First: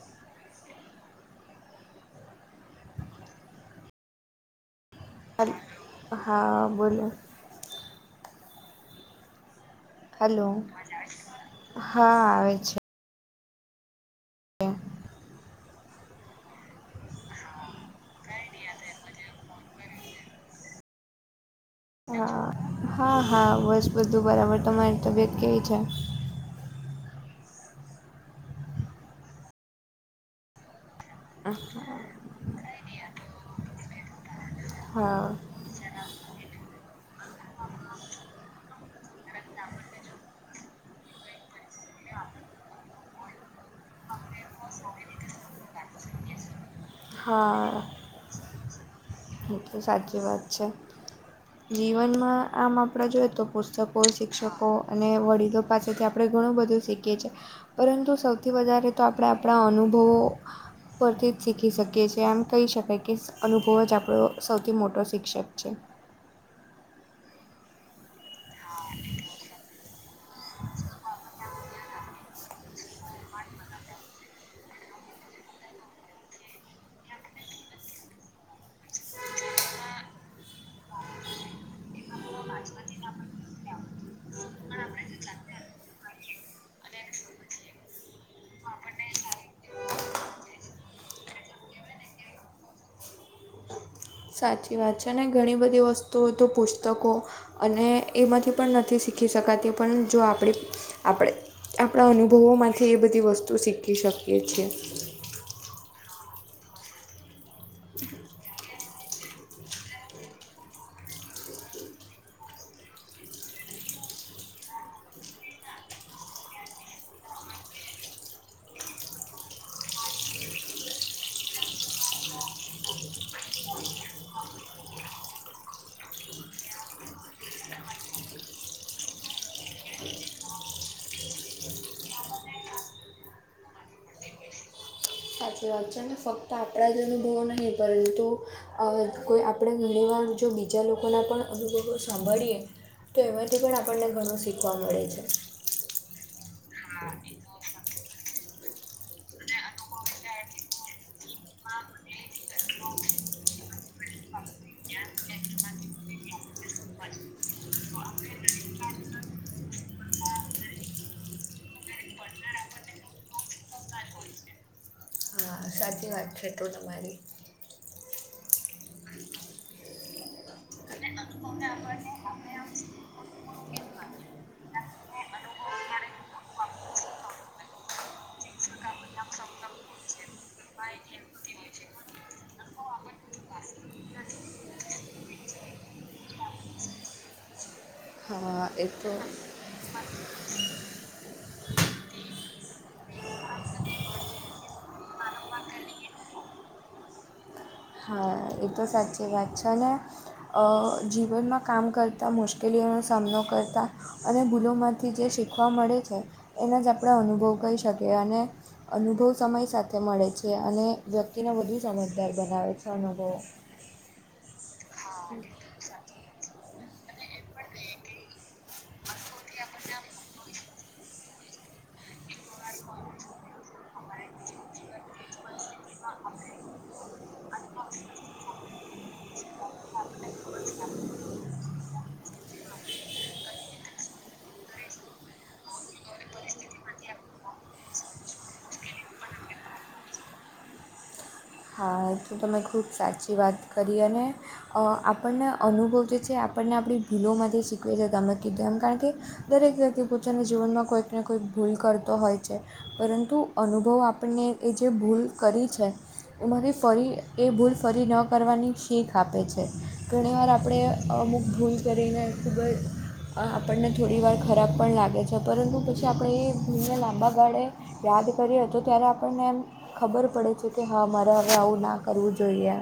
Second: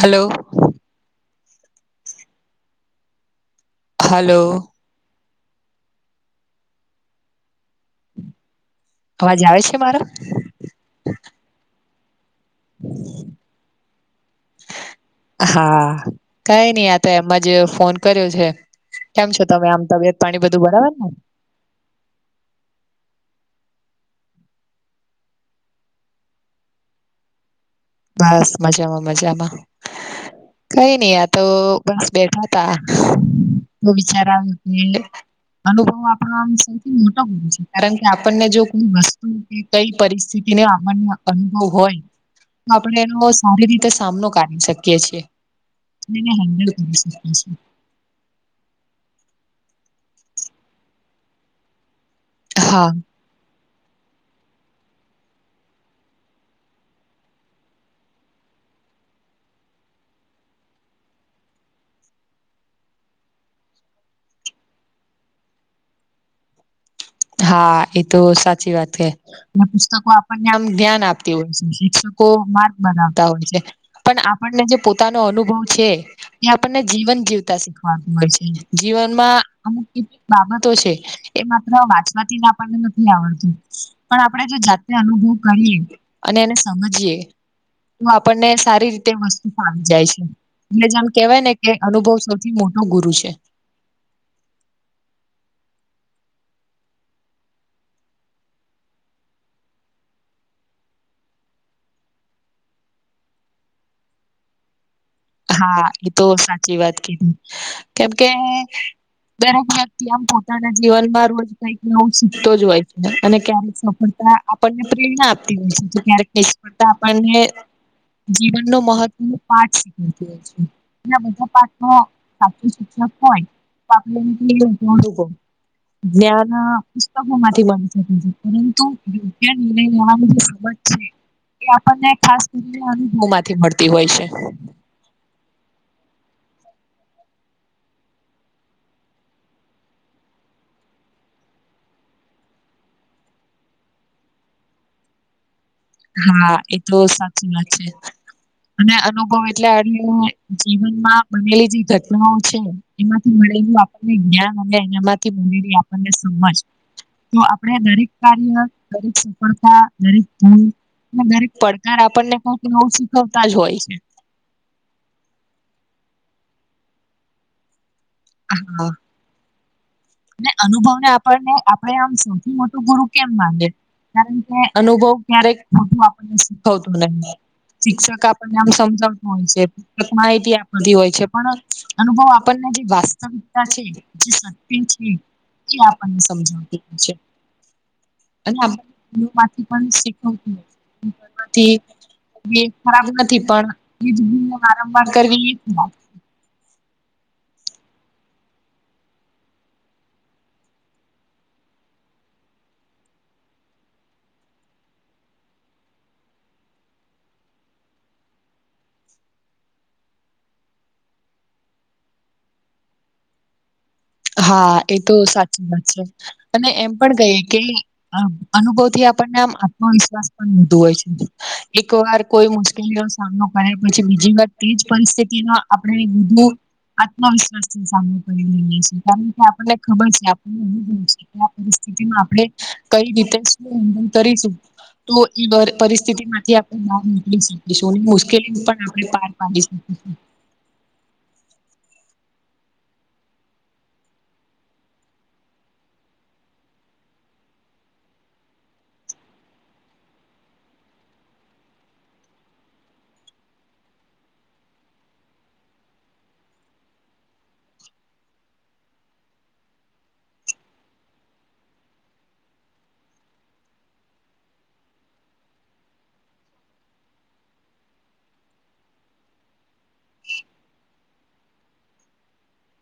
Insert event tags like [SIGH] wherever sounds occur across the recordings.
Hello. Hello. હ હા બોલો. અવાજ આવે છે મારો હલો હા આવે છે. [INAUDIBLE] હા કઈ નઈ આ તો એમ જ ફોન કર્યો છે. કેમ છો તમે આમ તબિયત પાણી બધું બરાબર ને હા હા હા બસ બધું બરાબર તમારી તબિયત કેવી છે? બસ મજામાં મજામાં કઈ નઈ યાર તો બસ બેઠા તા તો વિચાર આવયો કે હા અનુભવ આપો સૌથી મોટો હોય છે કારણ કે આપણને જો કોઈ વસ્તુ કઈ પરિસ્થિતિને આપણને અનુભવ હોય આપણે એનો સારી રીતે સામનો કરી શકીએ છીએ. કરી શકીએ છીએ હા. એ સાચી વાત છે જીવનમાં આમ હા આપડા જોઈ તો પુસ શિક્ષકો શિક્ષકો અને વડીલો પાસેથી આપણે ઘણું બધું શીખીએ છીએ. પરંતુ સૌથી વધારે તો આપણે આપણા અનુભવો પરથી જ શીખી શકીએ છીએ એમ કહી શકાય કે અનુભવ જ આપણે આપણો સૌથી મોટો શિક્ષક છે હા એ તો સાચી વાત છે. એ પુસ્તકો આપણને આમ ધ્યાન આપતી હોય છે શિક્ષકો માર્ગ બનાવતા હોય છે. પણ આપણને જે પોતાનો અનુભવ છે. એ આપણને જીવન જીવતા શીખવાનું હોય છે જીવનમાં અમુક કેટલીક બાબતો છે. એમાં એમાં વાંચવાથી જ આપણને નથી આવડતું પણ આપણે જો જાતે અનુભવ કરીએ અને એને સમજીએ તો આપણને સારી રીતે વસ્તુ આવી જાય છે. ને જેમ કેવાયને કે અનુભવ સૌથી મોટો ગુરુ છે. સાચી વાત છે ને ઘણી બધી વસ્તુઓ તો પુસ્તકો અને એમાંથી પણ નથી શીખી શકાતી પણ જો આપણી આપણે આપણા અનુભવો માંથી એ બધી વસ્તુ શીખી શકીએ છીએ. હા ઈ તો સાચી વાત કીધી કેમ કે દરેક વ્યક્તિ આમ પોતાના જીવનમાં રોજ કઈક નવું શીખતો જ હોય અને ક્યારેક સફળતા આપણને પ્રેરણા આપતી હોય છે ક્યારેક નિષ્ફળતા આપણને જીવનનો મહત્વ પાઠસ [UNINTELLIGIBLE] બધા પાથો સાચું શિક્ષક હોય [UNINTELLIGIBLE] ને આ પુસ્તકો માંથી બની શકે પરંતુ વિજ્ઞાન [UNINTELLIGIBLE] [UNINTELLIGIBLE] એ આપણને ખાસ કરી અનુભવમાંથી મળતી હોય છે [INAUDIBLE] અચાનક ફક્ત આપણા જ અનુભવો નહીં પરંતુ અ કોઈ આપણે ઘણી વાર જો બીજા લોકોના પણ અનુભવો સાંભળીએ તો એમાંથી પણ આપણને ઘણું શીખવા મળે છે. હા એ તો સાચી વાત છે. અને અનુભવ એટલે [UNINTELLIGIBLE] જીવનમાં બનેલી જે ઘટનાઓ છે એમાંથી મળેલું આપણને જ્ઞાન અને એનામાંથી બનેલી આપણને સમજ તો આપડે દરેક કાર્ય દરેક સફળતા દરેક ગુણ દરેક પડકાર આપણને કઈક નવું શીખવતા જ હોય છે હા સાચી વાત વાત છે તો તમારી હા અને અનુભવને આપણને આપડે આમ સૌથી મોટો ગુરુ કેમ માનીએ કારણ કે અનુભવ ક્યારેક ખોટું આપણને શીખવતું નહી શિક્ષક આપણને આમ સમજાવતા હોય છે. માહિતી આપતી હોય છે પણ અનુભવ આપણને જે વાસ્તવિકતા છે હા એ તો [UNINTELLIGIBLE] [INAUDIBLE] એ પણ શીખવતું [UNINTELLIGIBLE] એ ખરાબ નથી પણ ઇજ ભૂલ ને વારંવાર કરવી ઇ જ ને હા એ તો સાચે વાત છે ને અ જીવનમાં કામ કરતા મુશ્કેલીઓનો સામનો કરતા અને ભૂલોમાંથી જે શીખવા મળે છે એને જ આપણે અનુભવ કહી શકીએ અને અનુભવ સમય સાથે મળે છે અને વ્યક્તિને વધુ સમજદાર બનાવે છે અનુભવો. હા એ તો સાચી વાત છે અને એમ પણ કહીએ કે આમ અનુભવ થી આપણને આમ આત્મવિશ્વાસ પણ આવતું હોય છે એક વાર કોઈ મુશ્કેલીનો સામનો કરે પછી બીજી વાત તેજ પરિસ્થિતિમાં આપણે બધું આત્મવિશ્વાસ નો સામનો કરી લઈએ છીએ કારણ કે આપણને ખબર છે આપણને [UNINTELLIGIBLE] [UNINTELLIGIBLE] પરિસ્થિતિમાં આપણે કઈ રીતે શું [UNINTELLIGIBLE] કરીશું તો એ પરિસ્થિતિમાંથી આપણે બહાર નીકળી શકીશું મુશ્કેલી પણ આપણે પાર પાડી શકીશું [UNINTELLIGIBLE] તમે ખૂબ સાચી વાત કરી અને અ આપણને અનુભવ જે છે આપણને આપણી ભૂલો માંથી શીખવે છે તમે કીધું એમ કારણ કે દરેક વ્યક્તિ પોતાના જીવનમાં કોઈક ને કોઈક ભૂલ કરતો હોય છે. પરંતુ અનુભવ આપને એ જે ભૂલ કરી છે એમાં થી ફરી એ ભૂલ ફરી ન કરવાની શીખ આપે છે ઘણીવાર આપણે અમુક ભૂલ કરીને ખુબ જ આપણને થોડી વાર ખરાબ પણ લાગે છે પરંતુ પછી આપણે એ ભૂલને લાંબા ગાળે યાદ કરીએ તો ત્યારે આપણને એમ ખબર પડે છે કે હા મારા આવું ના કરવું જોઈએ.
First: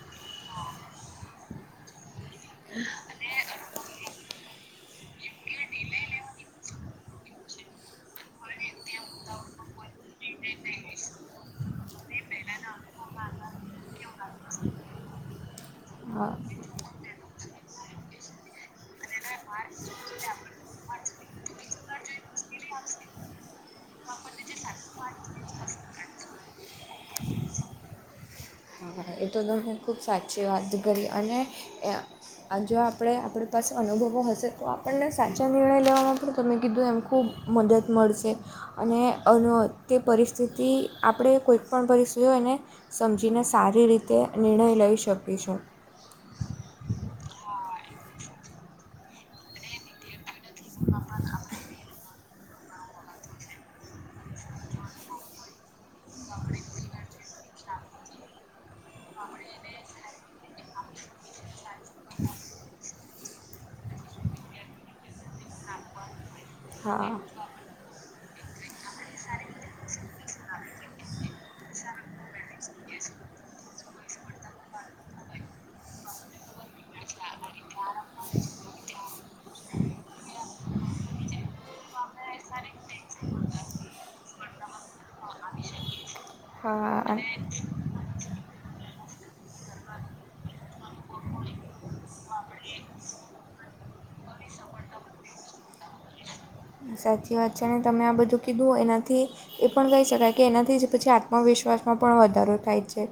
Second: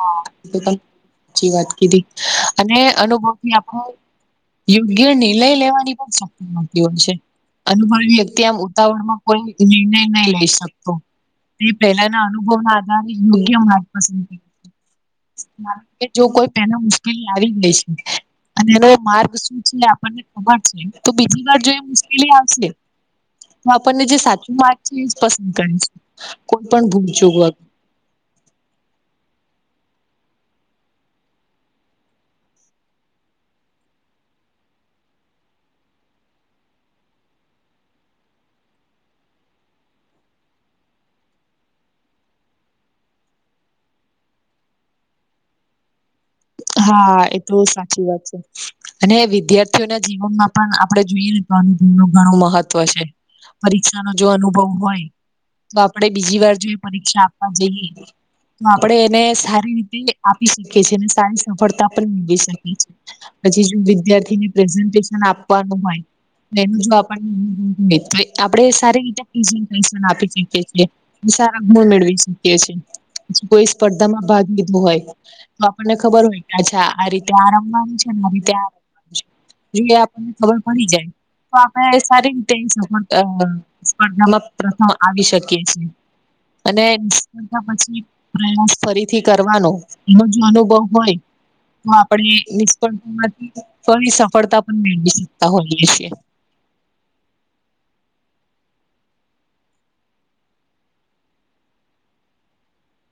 હા સાચી વાત કીધી અને અનુભવથી આપણો- યોગ્ય નિર્ણય લેવાની પણ શક્તિ મળતી હોય છે. અનુભવી વ્યક્તિ આમ ઉતાવળમાં કોઈ નિર્ણય નહી લઈ શકતો. તે પેલાના અનુભવના આધારે યોગ્ય માર્ગ પસંદ [UNINTELLIGIBLE] મા કે જો હા કોઈ પેલા મુશ્કેલી આવી ગઈ છે. અને એનો માર્ગ શું છે આપણને ખબર છે તો બીજી વાર જો મુશ્કેલી આવશે. હા તો આપણને જે સાચી વાત છે એ પસંદ કરે છે કોઈ પણ ભૂલચૂક વગર હા એ તો તમે ખૂબ સાચી વાત કરી અને આજ જો આપણે આપણી પાસે અનુભવો હશે તો આપણને સાચા નિર્ણય લેવામાં પણ તમે કીધું એમ ખૂબ મદદ મળશે અને અન તે પરિસ્થિતિ આપણે કોઈક પણ પરિસ્થિતિ હોયને સમજીને સારી રીતે નિર્ણય લઈ શકીશું હા એટલુ તો સાચી વાત છે અને વિદ્યાર્થીઓના જીવનમાં પણ આપણે જોઈએ નુ નું ઘણું મહત્વ છે પરીક્ષા નો જો અનુભવ હોય તો આપડે બીજીવાર જો એ પરીક્ષા આપવા જઈએ તો આપણે એને સારી રીતે આપી શીખીએ છીએ અને સાયન્સ સફળતા પણ મેળવી શકીએ છે પછી જો વિદ્યાર્થીને પ્રેઝન્ટેશન આપવાનું હોય એનું જો આપ હા. [UNINTELLIGIBLE] તો આપણેે સારી [UNINTELLIGIBLE] આપી શકીએ છીએ [UNINTELLIGIBLE] મેળવી શકીએ છીએ પછ કોઈ સ્પર્ધામાં ભાગ લીધો હોય તો આપણને ખબર હોય કે અચ્છા આ રીતે આ રમવાનું છે ને આ રીતે આ રમવાનું છે જો એ આપણને ખબર પડી જાય તો આપણે સારી રીતે સપોટ સ્પર્ધામાં પ્રથમ આવી શકીએ છીએ અને સ્પાર્ધા પછી પ્રયાસ ફરીથી કરવાનો એનો જો અનુભવ હોય તો આપણે નિષ્ફળતા માંથી ફરી સફળતા પણ મેળવી શકતા હોઈએ છીએ સાચી વાત છે ને તમે આ બધું કીધું એનાથી એ પણ કહી શકાય કે એનાથી જ પછી આત્મવિશ્વાસમાં પણ વધારો થાય છે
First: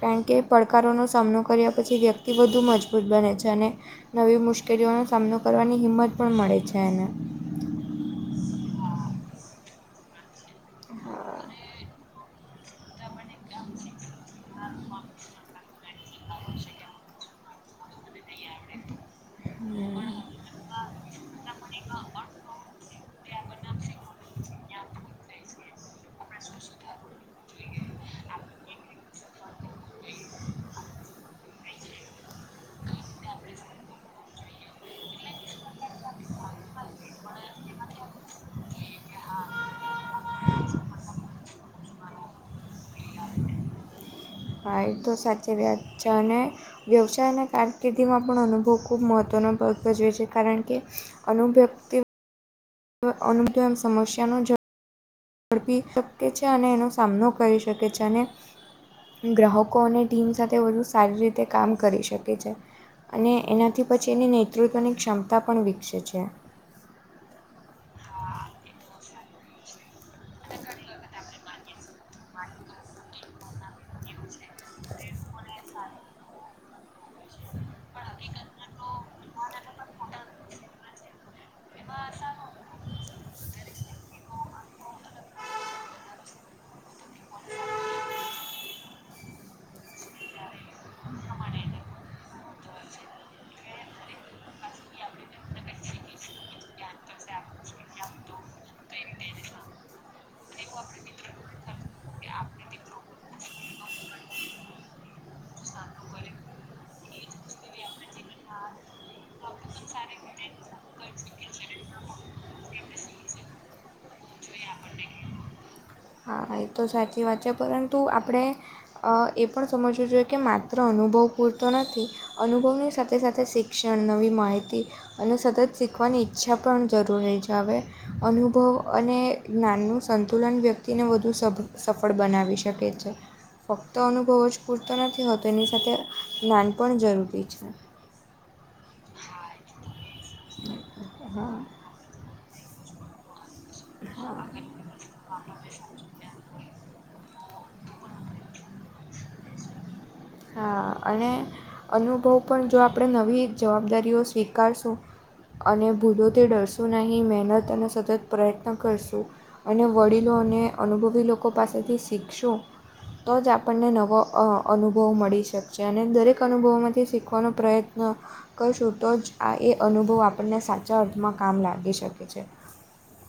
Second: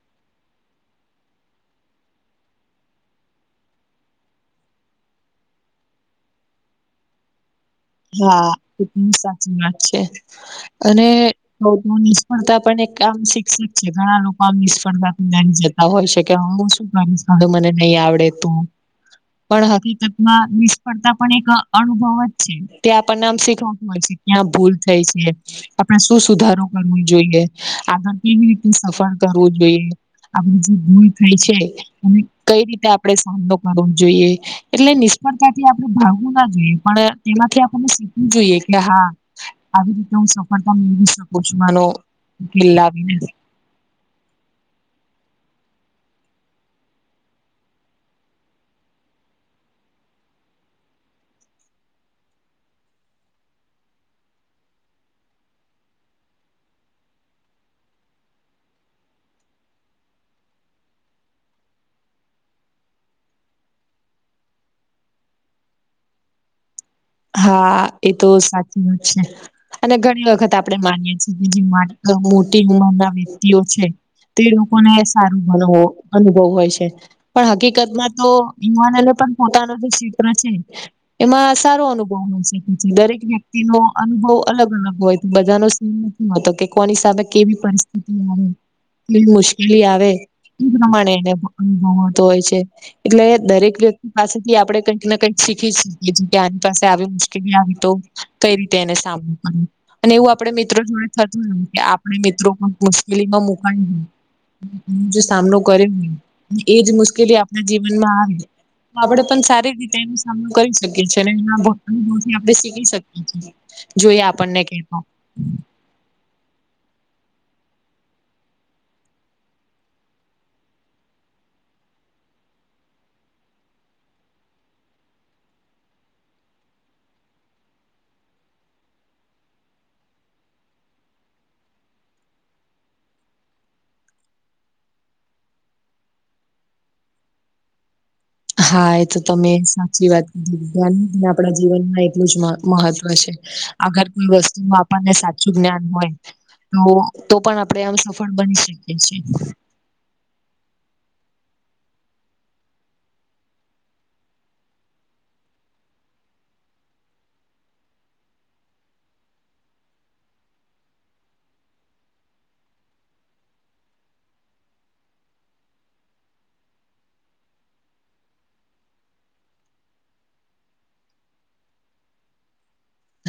કારણ કે પડકારોનો સામનો કર્યા પછી વ્યક્તિ વધુ મજબૂત બને છે અને નવી મુશ્કેલીઓનો સામનો કરવાની હિંમત પણ મળે છે એને હા એ પણ સાચી વાત છે હા અને હા તો તો નિષ્ફળતા પણ એક આમ શિક્ષક છે ઘણા લોકો આમ નિષ્ફળતાથી ડરી જતા હા હોય શકે હ શું આપી સામે મને નહી આવડે તો પણ હકીકતમાં નિષ્ફળતા પણ એક અનુભવ જ છે ત્યાં આપણને આમ શીખવાતું હોય છે ક્યાં ભૂલ થાય છે? આપણે શું સુધારો કરવો જોઈએ આગળ કેવી રીત સફળ કરવું જોઈએ? આપણે જે ભૂલ થઈ છે એને કઈ રીતે આપણે સામનો કરવો જોઈએ એટલે નિષ્ફળતાથી આપણે ભાઞવું ના જોઈએ પણ તેમાંથી આપણને શીખવું જોઈએ કે હા આવી રીતના હું સફળતા મેળવી શકું માનોલાાવ એ તો સાચી વાત છે અને વ્યવસાય અને કારકિર્દીમાં પણ અનુભવ ખૂબ મહત્ત્વનો ભાગ ભજવે છે કારણ કે અનુભ વ્યક્તિ અન તો એમ સમસ્યાનો જ ઝડપી શકે છે અને એનો સામનો કરી શકે છે અને ગ્રાહકો અને ટીમ સાથે વધુ સારી રીતે કામ કરી શકે છે અને એનાથી પછી એની નેતૃત્વની ક્ષમતા પણ વિકસે છે હા એતો સાચી વાત છે અને ઘણી વખત આપણે માનીએ છીએ, કેજે મોટી ઉંમરના વ્યક્તિઓ છે તે લોકોને સારું ભડવો અનુભવ હોય છે પણ હકીકતમાં તો યુવાનોને પણ પોતાનો જે ચિત્ર છે, એમાં સારો અનુભવ [UNINTELLIGIBLE] [INAUDIBLE] દરેક વ્યક્તિનો અનુભવ અલગ- અલગ હોયતો બધાનો સીન નથી હોતો કે કોની સાથે કેવી પરિસ્થિતિ આવે કેવી મુશ્કેલી આવે એ પ્રમાણે એ ને મળતું હોય છે. એટલે દરેક વ્યક્તિ પાસેથી આપડે કંઈક ને કંઈક શીખી શકીએ કે આની પાસે આવી મુશ્કેલી આવી તો કંઈ રીતે એને સામનો કરો અને એવું આપડે મિત્રો જોડે થતું હોયને કે આપણે મિત્રો મુશ્કેલીમાં મુકાઈ જે સામનો કર્યો એજ મુશ્કેલી આપણા જીવનમાં આવે તો આપડે પણ સારી રીતે એનો સામનો કરી શકીએ છીએ અને ના હોય થી આપણે શીખી શકીએ છીએ જોઈએ આપણને કે એતો સાચી વાત છે પરંતુ આપણે અ પણ સમજવું જોઈએ કે માત્ર અનુભવ પૂરતો નથી, અનુભવની સાથે સાથે શિક્ષણ નવી માહિતી અને સતત શીખવાની ઈચ્છા પણ જરૂર હોય છે હવે અનુભવ અને જ્ઞાનનું સંતુલન વ્યક્તિને વધુ નું સફળ બનાવી શકે છે, ફક્ત અનુભવો જ પૂરતો નથી હોતો એની સાથે જ્ઞાન પણ જરૂરી છે. હા એતો તમે સાચી વાત કઈ વિધ્ન આપણા હા જીવનમાં એટલું જ મહ મહત્વ છે, આગળ કોઈ વસ્તુનું આપણને સાચું જ્ઞાન હોય તો તો પણ આપણે આમ સફળ બની શકીએ છીએ. હા અને અનુભવ પણ જો આપણે નવી જવાબદારીઓ સ્વીકારશું. અને ભૂલોથી ડરશું નહીં મહેનતનો સતત પ્રયત્ન કરશું અને વડીલો અને અનુભવી લોકો પાસેથી શીખશો તો જ આપણને નવો અનુભવ અનુભવ મળી શકશે અને દરેક અનુભવોમાંથી શીખવાનો પ્રયત્ન કરશું તો જ આ એ અનુભવ આપણને સાચા અર્થમાં કામ લાગી શકે છે.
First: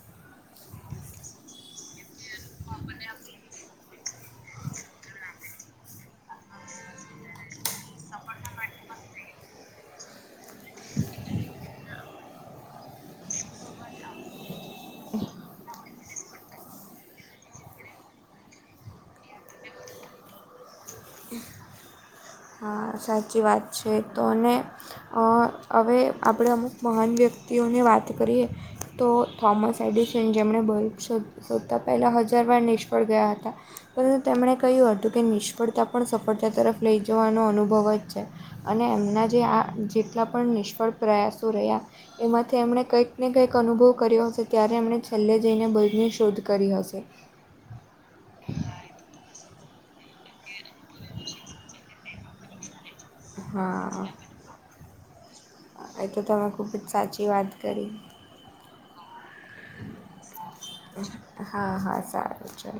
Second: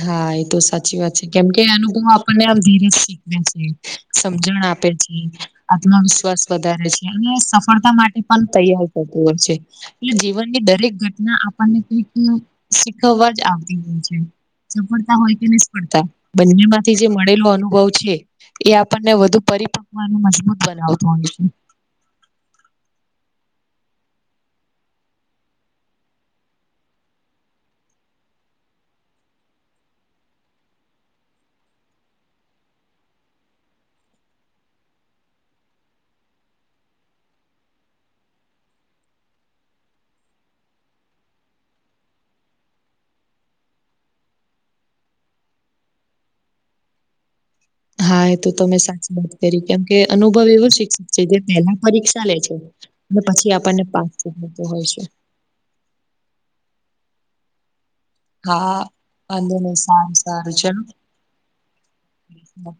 હા એતો સાચી વાત છે કેમકે અનુભવ આપણને આ ધીરેજ શીખવે છે. સમજણ આપે છે આત્મવિશ્વાસ વધારે છે અને સફળતા માટે પણ તૈયાર થતું હોય છે એટલે જીવનની દરેક ઘટના આપણને કંઈક શીખવવા જ આવતી હોય છે, સફળતા હોય કે નિષ્ફળતા બંનેમાંથી જે મળેલો અનુભવ છે. એ આપણને વધુ પરિપક્વ અને મજબૂત બનાવતું હોય છે. હા સાચી વાત છે તો અને હા હવે આપણે અમુક મહાન વ્યક્તિઓને વાત કરીએ તો થોમસ એડિસન જેમણે બસ એકસો શોધતાં પહેલાં હજારવાર નિષ્ફળ ગયા હતા પરંતુ તેમણે કહ્યું હતું કે પણ નિષ્ફળતા સફળતા તરફ લઈ જવાનો અનુભવ જ છે. અને એમના જે આ જેટલા પણ નિષ્ફળ પ્રયાસો રહ્યા એમાંથી એમણે કંઈક ને કંઈક અનુભવ કર્યો હશે, ત્યારે એમણે છેલ્લે જઈને બલ્બની શોધ કરી હશે. હા એતો તમે સાચી વાત, કેમ કે, અનુભવ એવો શિક્ષક છે, જે પહેલા પરીક્ષા લે છે. પછી આપણને હા પાસ મળતો હોય છે, એ તો તમે ખુબ જ સાચી વાત કરી. હા વાંધો નઈ સારું સારું હા હા સારું ચલો.